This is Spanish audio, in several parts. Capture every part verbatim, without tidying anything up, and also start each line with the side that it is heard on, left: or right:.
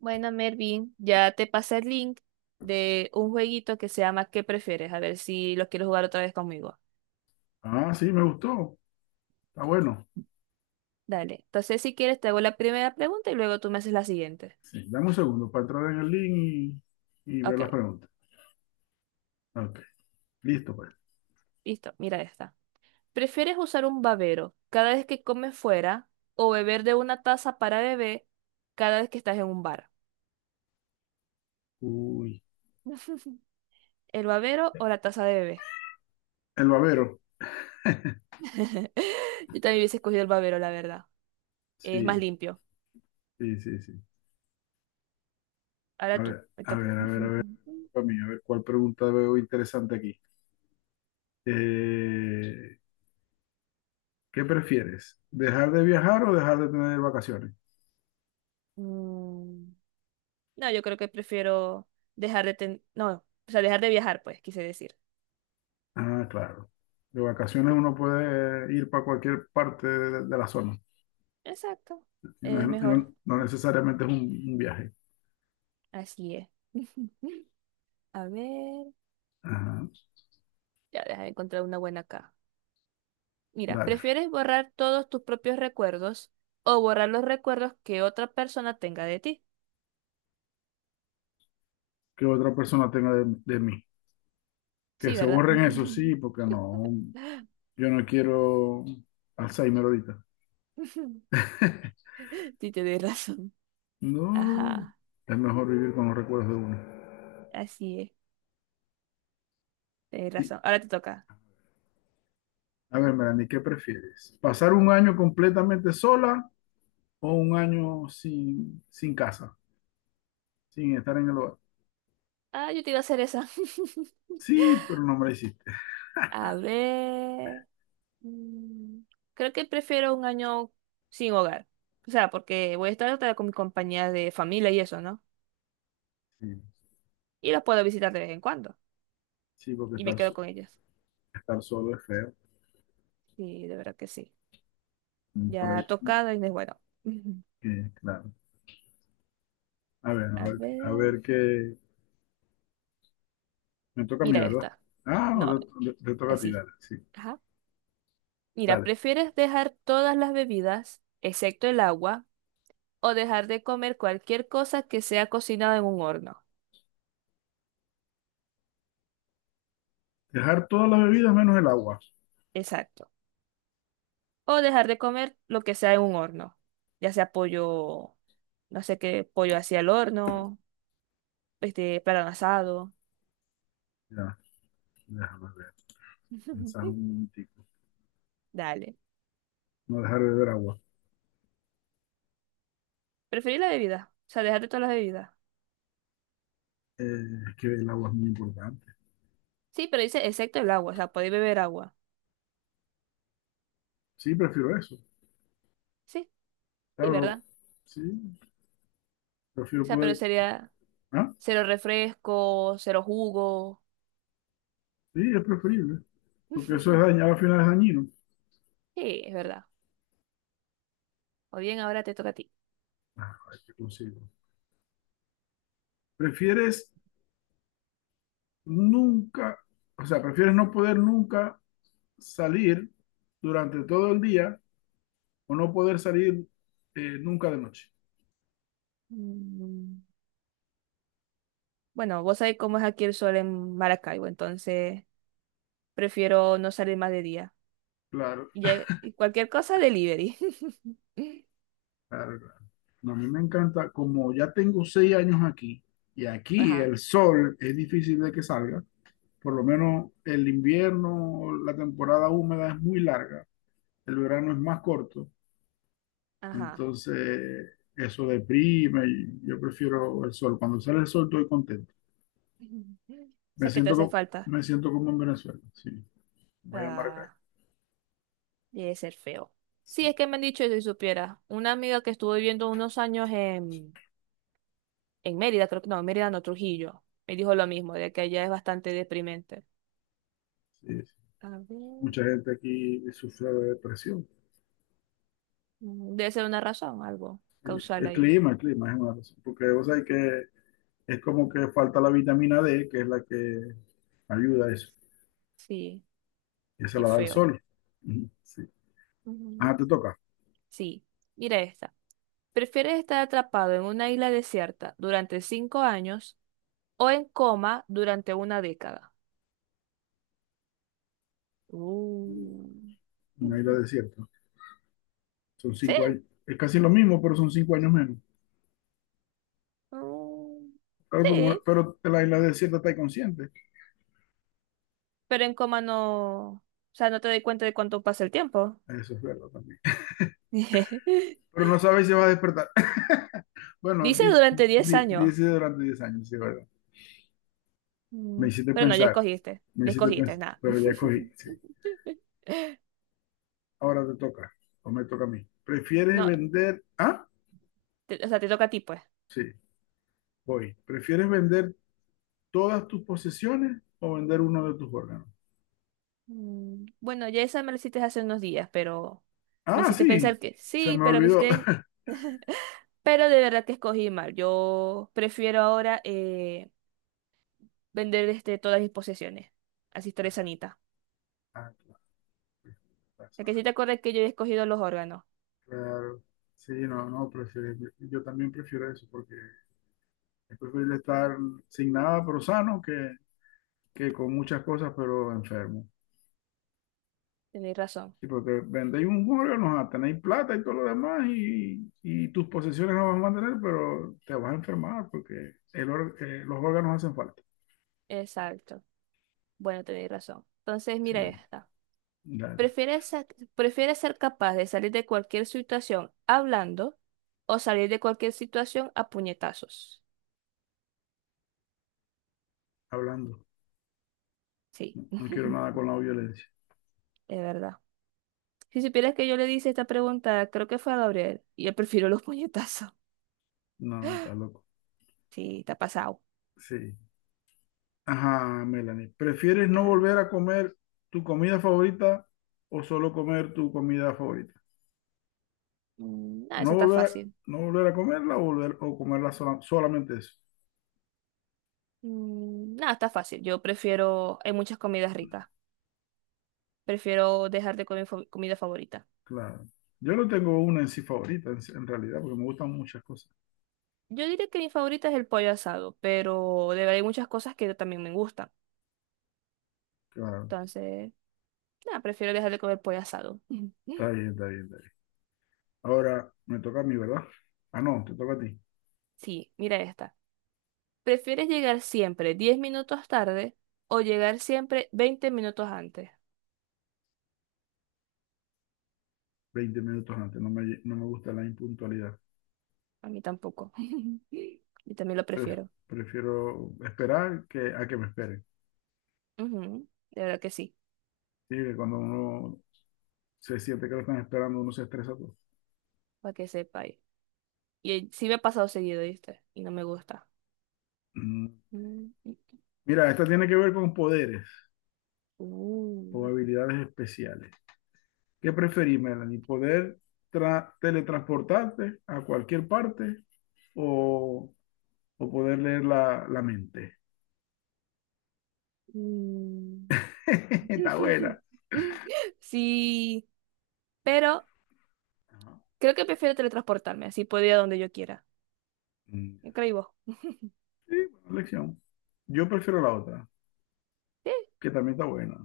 right: Bueno, Mervin, ya te pasé el link de un jueguito que se llama ¿Qué prefieres? A ver si lo quieres jugar otra vez conmigo.
left: Ah, sí, me gustó. Está bueno.
right: Dale. Entonces, si quieres, te hago la primera pregunta y luego tú me haces la siguiente.
left: Sí. Dame un segundo para entrar en el link y, y ver
right: Ok,
left: las preguntas. Ok, listo pues.
right: listo, mira esta. ¿Prefieres usar un babero cada vez que comes fuera o beber de una taza para bebé cada vez que estás en un bar?
left: Uy,
right: ¿El babero o la taza de bebé?
left: el babero.
right: Yo también hubiese escogido el babero, la verdad. Es más
left: Sí,
right: limpio.
left: sí, sí, sí.
right: Ahora
left: A
right: tú,
left: ver,
right: me
left: a ver,
right: toca.
left: a ver, a ver, para mí, a ver cuál pregunta veo interesante aquí. Eh, ¿Qué prefieres? ¿Dejar de viajar o dejar de tener vacaciones?
right: Mm, No, yo creo que prefiero dejar de ten... No, o sea, dejar de viajar, pues, quise decir.
left: Ah, claro. De vacaciones uno puede ir para cualquier parte de, de la zona.
right: Exacto.
left: Y no,
right: Es
left: es- y
right: mejor.
left: no- no necesariamente es un, un viaje.
right: Así es. A ver.
left: Ajá,
right: Ya, déjame encontrar una buena acá. Mira,
left: dale.
right: ¿prefieres borrar todos tus propios recuerdos o borrar los recuerdos que otra persona tenga de ti?
left: Que otra persona tenga de, de mí. Que
right: Sí,
left: se
right: ¿verdad?
left: borren eso, sí, porque no, yo no quiero Alzheimer ahorita.
right: Sí, tienes razón.
left: No,
right: Ajá.
left: es mejor vivir con los recuerdos de uno.
right: Así es. Tienes
left: Y,
right: razón. Ahora te toca.
left: A ver, Melanie, ¿qué prefieres? ¿Pasar un año completamente sola o un año sin, sin casa, sin estar en el hogar?
right: Ah, yo te iba a hacer esa.
left: Sí, pero no me la hiciste.
right: A ver. Mm, Creo que prefiero un año sin hogar. O sea, porque voy a estar hasta con mi compañía de familia y eso, ¿no?
left: Sí,
right: Y las puedo visitar de vez en cuando.
left: sí, porque
right: Y me
left: estar,
right: quedo
left: so-
right: con ellas.
left: estar solo es feo.
right: Sí, de verdad que sí.
left: Mm, por
right: Ya
left: ahí,
right: tocada y no es bueno. Ujú.
left: eh, claro. A ver, a
right: A
left: ver, a
right: ver.
left: ver qué. Me toca a mí,
right: Mira
left: ¿verdad?
right: esta.
left: Ah,
right: No,
left: no, te, te- toca a ti,
right: así.
left: dale. Sí,
right: Ajá. Mira,
left: dale.
right: ¿prefieres dejar todas las bebidas, excepto el agua, o dejar de comer cualquier cosa que sea cocinada en un horno?
left: Dejar todas las bebidas menos el agua.
right: Exacto. O dejar de comer lo que sea en un horno, ya sea pollo, no sé qué, pollo hacia el horno, este, plátano asado.
left: Ya, déjame ver. Pensar un momentico.
right: Dale.
left: No dejar de beber agua.
right: Preferir la bebida, o sea, dejar de todas las bebidas.
left: Eh, es que el agua es muy importante.
right: Sí, pero dice excepto el agua, o sea, podéis beber agua.
left: Sí, prefiero eso.
right: Sí, sí,
left: Claro,
right: ¿verdad?
left: sí,
right: O
left: prefiero
right: sea, pero
left: poder.
right: sería
left: Ah,
right: cero refresco, cero jugo.
left: sí, es preferible. Porque eso es dañado, al final es dañino.
right: Sí, es verdad. O bien, ahora te toca a ti.
left: Ah, ay, qué consigo. ¿Prefieres nunca, O sea, ¿prefieres no poder nunca salir durante todo el día o no poder salir, eh, nunca de noche?
right: Mm, Bueno, vos sabés cómo es aquí el sol en Maracaibo, entonces prefiero no salir más de día.
left: Claro,
right: Ya- y cualquier cosa, delivery.
left: claro, claro. No, a mí me encanta, como ya tengo seis años aquí y aquí
right: Ajá,
left: el sol es difícil de que salga, por lo menos el invierno, la temporada húmeda es muy larga, el verano es más corto,
right: ajá.
left: entonces eso deprime y yo prefiero el sol. Cuando sale el sol estoy contento.
right: O
left: Me
right: sea, ¿qué te
left: siento,
right: hace
left: co-
right: falta?
left: Me siento como en Venezuela, sí, voy a marcar.
right: Ah, debe ser feo. Sí,
left: Sí,
right: es que me han dicho eso y si supiera. Una amiga que estuvo viviendo unos años en, en Mérida, creo que no, en Mérida no, Trujillo, me dijo lo mismo, de que allá es bastante deprimente.
left: sí, sí.
right: A ver.
left: Mucha gente aquí sufre de depresión.
right: mm, Debe ser una razón, algo causal
left: El
right: ahí.
left: clima, el clima es una razón, porque vos sabés que es como que falta la vitamina D, que es la que ayuda a eso,
right: Sí,
left: que se
right: qué
left: la da el
right: feo.
left: sol. Ujú, sí.
right: Ujú.
left: Ah, te toca.
right: Sí, mira esta. ¿Prefieres estar atrapado en una isla desierta durante cinco años o en coma durante una década? Uh.
left: Una isla desierta. Son cinco
right: Sí,
left: años, es casi lo mismo, pero son cinco años menos.
right: uh,
left: Claro, porque una-
right: sí,
left: pero la isla desierta está inconsciente.
right: pero en coma no, o sea, no te doy cuenta de cuánto pasa el tiempo.
left: Eso es verdad también. Pero no sabes si va a despertar. Bueno,
right: Dice
left: di-
right: durante diez
left: di-
right: años,
left: dice durante diez años, sí, verdad. Me
right: Mm,
left: hiciste
right: pero no, ya
left: pensar,
right: escogiste,
left: Me
right: ya
left: hiciste
right: escogiste,
left: pensar,
right: nada.
left: pero ya cogí, sí. Ahora te toca, o me toca a mí. ¿Prefieres
right: No,
left: vender? Ah,
right: te- o sea, te toca a ti, pues.
left: sí, voy. ¿Prefieres vender todas tus posesiones o vender uno de tus órganos?
right: Mm, Bueno, ya esa me la hiciste hace unos días, pero me
left: Ah,
right: hiciste
left: sí,
right: pensar que
left: se
right: sí,
left: me
right: pero me
left: olvidó.
right: hiciste. Pero de verdad que escogí mal. Yo prefiero ahora eh, vender este, todas mis posesiones. Así estaré sanita.
left: Ah, claro,
right: Es que si te acuerdas que yo he escogido los órganos.
left: claro. Sí, no, no, prefiero, yo también prefiero eso porque es preferible estar sin nada pero sano que, que con muchas cosas pero enfermo.
right: Tenéis razón.
left: Sí, porque vendéis un órgano, ah, tenéis plata y todo lo demás y, y tus posesiones no vas a mantener, pero te vas a enfermar porque el or- eh, los órganos hacen falta.
right: Exacto. Bueno, tenéis razón. Entonces, mira
left: Sí,
right: esta.
left: dale,
right: ¿Prefieres, sa- prefieres ser capaz de salir de cualquier situación hablando o salir de cualquier situación a puñetazos?
left: hablando.
right: Sí,
left: No quiero nada con la violencia.
right: es verdad. Si supieras que yo le hice esta pregunta, creo que fue a Gabriel, y yo prefiero los puñetazos.
left: No, no, está loco.
right: Sí, está pasado.
left: Sí. Ajá, Melanie. ¿Prefieres no
right: Ajá.
left: volver a comer tu comida favorita o solo comer tu comida favorita?
right: Mm, ah,
left: No
right: esa está
left: volver a,
right: fácil.
left: no volver a comerla o, volver, o comerla sola- solamente eso.
right: Mm, Nada, está fácil. Yo prefiero, hay muchas comidas ricas. Prefiero dejar de comer fa- comida favorita.
left: Claro. Yo no tengo una en sí favorita, en, sí, en realidad, porque me gustan muchas cosas.
right: Yo diría que mi favorita es el pollo asado, pero de verdad hay muchas cosas que también me gustan.
left: Claro.
right: Entonces, nada, prefiero dejar de comer pollo asado.
left: Está bien, está bien, está bien. Ahora me toca a mí, ¿verdad? Ah, no, te toca a ti.
right: Sí, mira esta. ¿Prefieres llegar siempre diez minutos tarde o llegar siempre veinte minutos antes?
left: Veinte minutos antes. No me, no me gusta la impuntualidad.
right: A mí tampoco. Yo también lo
left: Pref-
right: prefiero.
left: Prefiero esperar que, a que me esperen.
right: Ujú, de verdad que sí,
left: Sí, que cuando uno se siente que lo están esperando, uno se estresa todo.
right: para que sepa. Y eh, sí me ha pasado seguido, ¿viste? Y no me gusta.
left: Mm.
right: Mm.
left: Mira, esta tiene que ver con poderes o
right: Uh,
left: habilidades especiales. ¿Qué preferís, Melanie? ¿Poder tra- teletransportarte a cualquier parte o, o poder leer la, la mente?
right: mm.
left: Está buena.
right: Sí, pero
left: Ajá.
right: creo que prefiero teletransportarme, así puedo ir a donde yo quiera.
left: Mm.
right: ¿Qué creí vos?
left: Sí, buena elección. Yo prefiero la otra,
right: Sí,
left: que también está buena,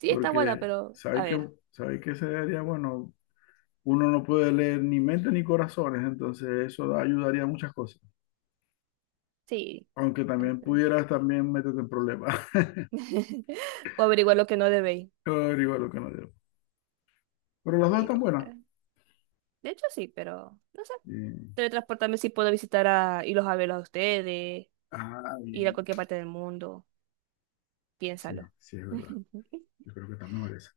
right: sí, está buena,
left: porque
right: pero a
left: sabéis que,
right: ver,
left: sabéis que sería bueno, uno no puede leer ni mentes ni corazones, entonces eso da- ayudaría a muchas cosas.
right: sí.
left: Aunque
right: em,
left: también
right: pero-
left: pudieras también meterte en problemas.
right: O averiguar lo que no debéis.
left: Pero igual lo que no debo. Pero las dos están
right: Mira,
left: buenas.
right: eh, de hecho, sí, pero no sé.
left: Bien.
right: Teletransportarme sí puedo visitar a irlos a verlos a ustedes,
left: Ah,
right: ir a
left: bien.
right: cualquier parte del mundo.
left: Sí,
right: Piénsalo.
left: sí, es verdad. Yo creo que también merece.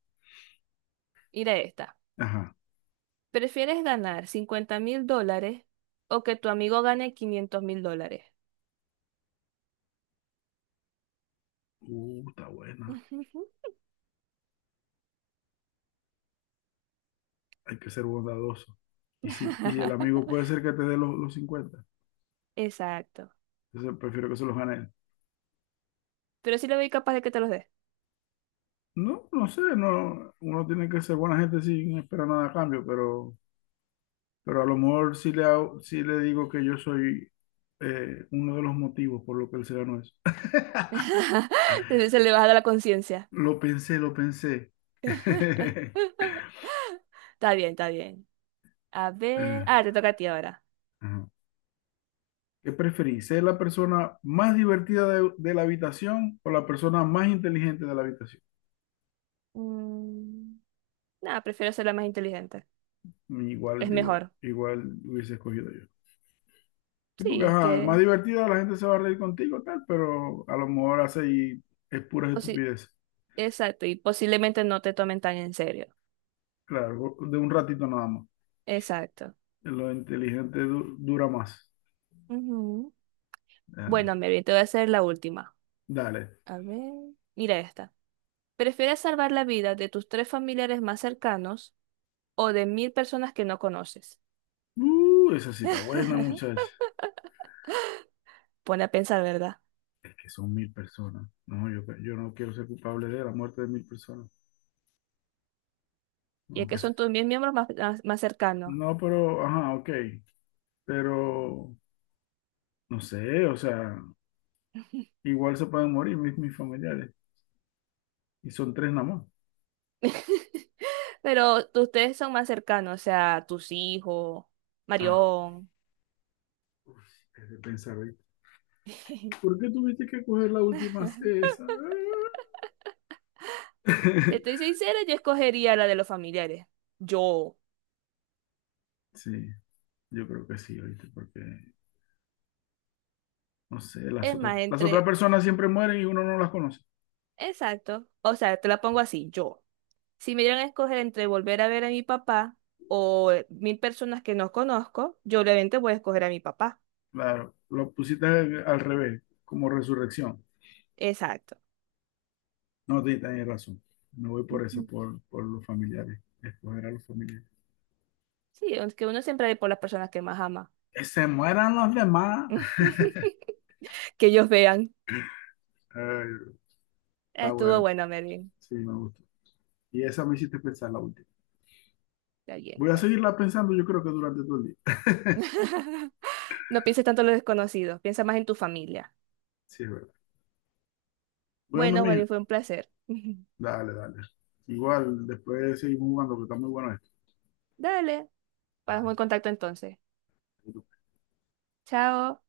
right: Mira esta.
left: Ajá.
right: ¿Prefieres ganar cincuenta mil dólares o que tu amigo gane quinientos mil dólares?
left: Uh, está buena.
right: Ujú.
left: Hay que ser bondadoso. Y, si, Y el amigo puede ser que te dé los, los cincuenta.
right: Exacto.
left: Entonces prefiero que se los gane él.
right: Pero sí le veo capaz de que te los dé.
left: No, no sé, no, uno tiene que ser buena gente sin esperar nada a cambio, pero Pero a lo mejor sí le, hago- sí le digo que yo soy, eh, uno de los motivos por lo que él se ganó eso.
right: Se se le baja la conciencia.
left: Lo pensé, lo pensé.
right: Está bien, está bien. A ver.
left: Ah,
right: Ah, te toca a ti ahora.
left: ajá. ¿Qué preferís? ¿Ser la persona más divertida de, de la habitación o la persona más inteligente de la habitación?
right: Mm, Nada, prefiero ser la más inteligente.
left: Igual
right: Es
left: digo,
right: mejor.
left: igual hubiese escogido yo. Sí,
right: Sí,
left: porque
right: es
left: ajá, más
right: que,
left: divertida la gente se va a reír contigo, tal, pero a lo mejor hace y es pura
right: o sí,
left: estupidez.
right: exacto. Y posiblemente no te tomen tan en serio.
left: Claro, de un ratito nada más.
right: Exacto.
left: Lo inteligente du- dura más.
right: Ujú.
left: Ah,
right: Bueno, Mary, te voy a hacer la última.
left: dale.
right: A ver. Mira esta. ¿Prefieres salvar la vida de tus tres familiares más cercanos o de mil personas que no conoces?
left: Uh, esa cita buena, muchacha.
right: Pone a pensar, ¿verdad?
left: Es que son mil personas. No, yo, yo no quiero ser culpable de la muerte de mil personas.
right: Y es que
left: Aunque se-
right: son tus mil miembros más, más, más cercanos.
left: No, pero, ajá, ok. Pero, no sé, o sea, igual se pueden morir mis, mis familiares. Y son tres nada más.
right: Pero tus tres son más cercanos, o sea, tus hijos,
left: Ah,
right: Marión.
left: uf, es de pensar, ¿viste? ¿Por qué tuviste que coger la última esa?
right: Si estoy sincera, yo escogería la de los familiares. Yo.
left: Sí, yo creo que sí, ¿oíste? Porque, no sé, las
right: Es
left: otras,
right: más,
left: las otras
right: entre.
left: personas siempre mueren y uno no las conoce.
right: Exacto. O sea, te la pongo así, yo. Si me dieran a escoger entre volver a ver a mi papá o eh, mil personas que no conozco, yo obviamente voy a escoger a mi papá.
left: Claro, lo pusiste al, al revés, como resurrección.
right: Exacto.
left: No, te tenés razón. Me voy por eso,
right: Ujú.
left: por, por los familiares. Escoger a los familiares.
right: Sí, aunque uno siempre ve por las personas que más ama.
left: Que se mueran los demás.
right: Que ellos vean.
left: Ay, está
right: Estuvo
left: bueno.
right: bueno, Merlin.
left: Sí, me gusta. Y esa me hiciste pensar la última.
right: Está bien,
left: Voy a
right: pues.
left: seguirla pensando, yo creo que durante todo el día.
right: No pienses tanto en los desconocidos, piensa más en tu familia.
left: Sí, es verdad. Bueno,
right: Bueno,
left: mija,
right: Merlin, fue un placer.
left: dale, dale. Igual, después seguimos jugando, que está muy bueno
right: Dale, estamos en contacto entonces.
left: esto.
right: Chao.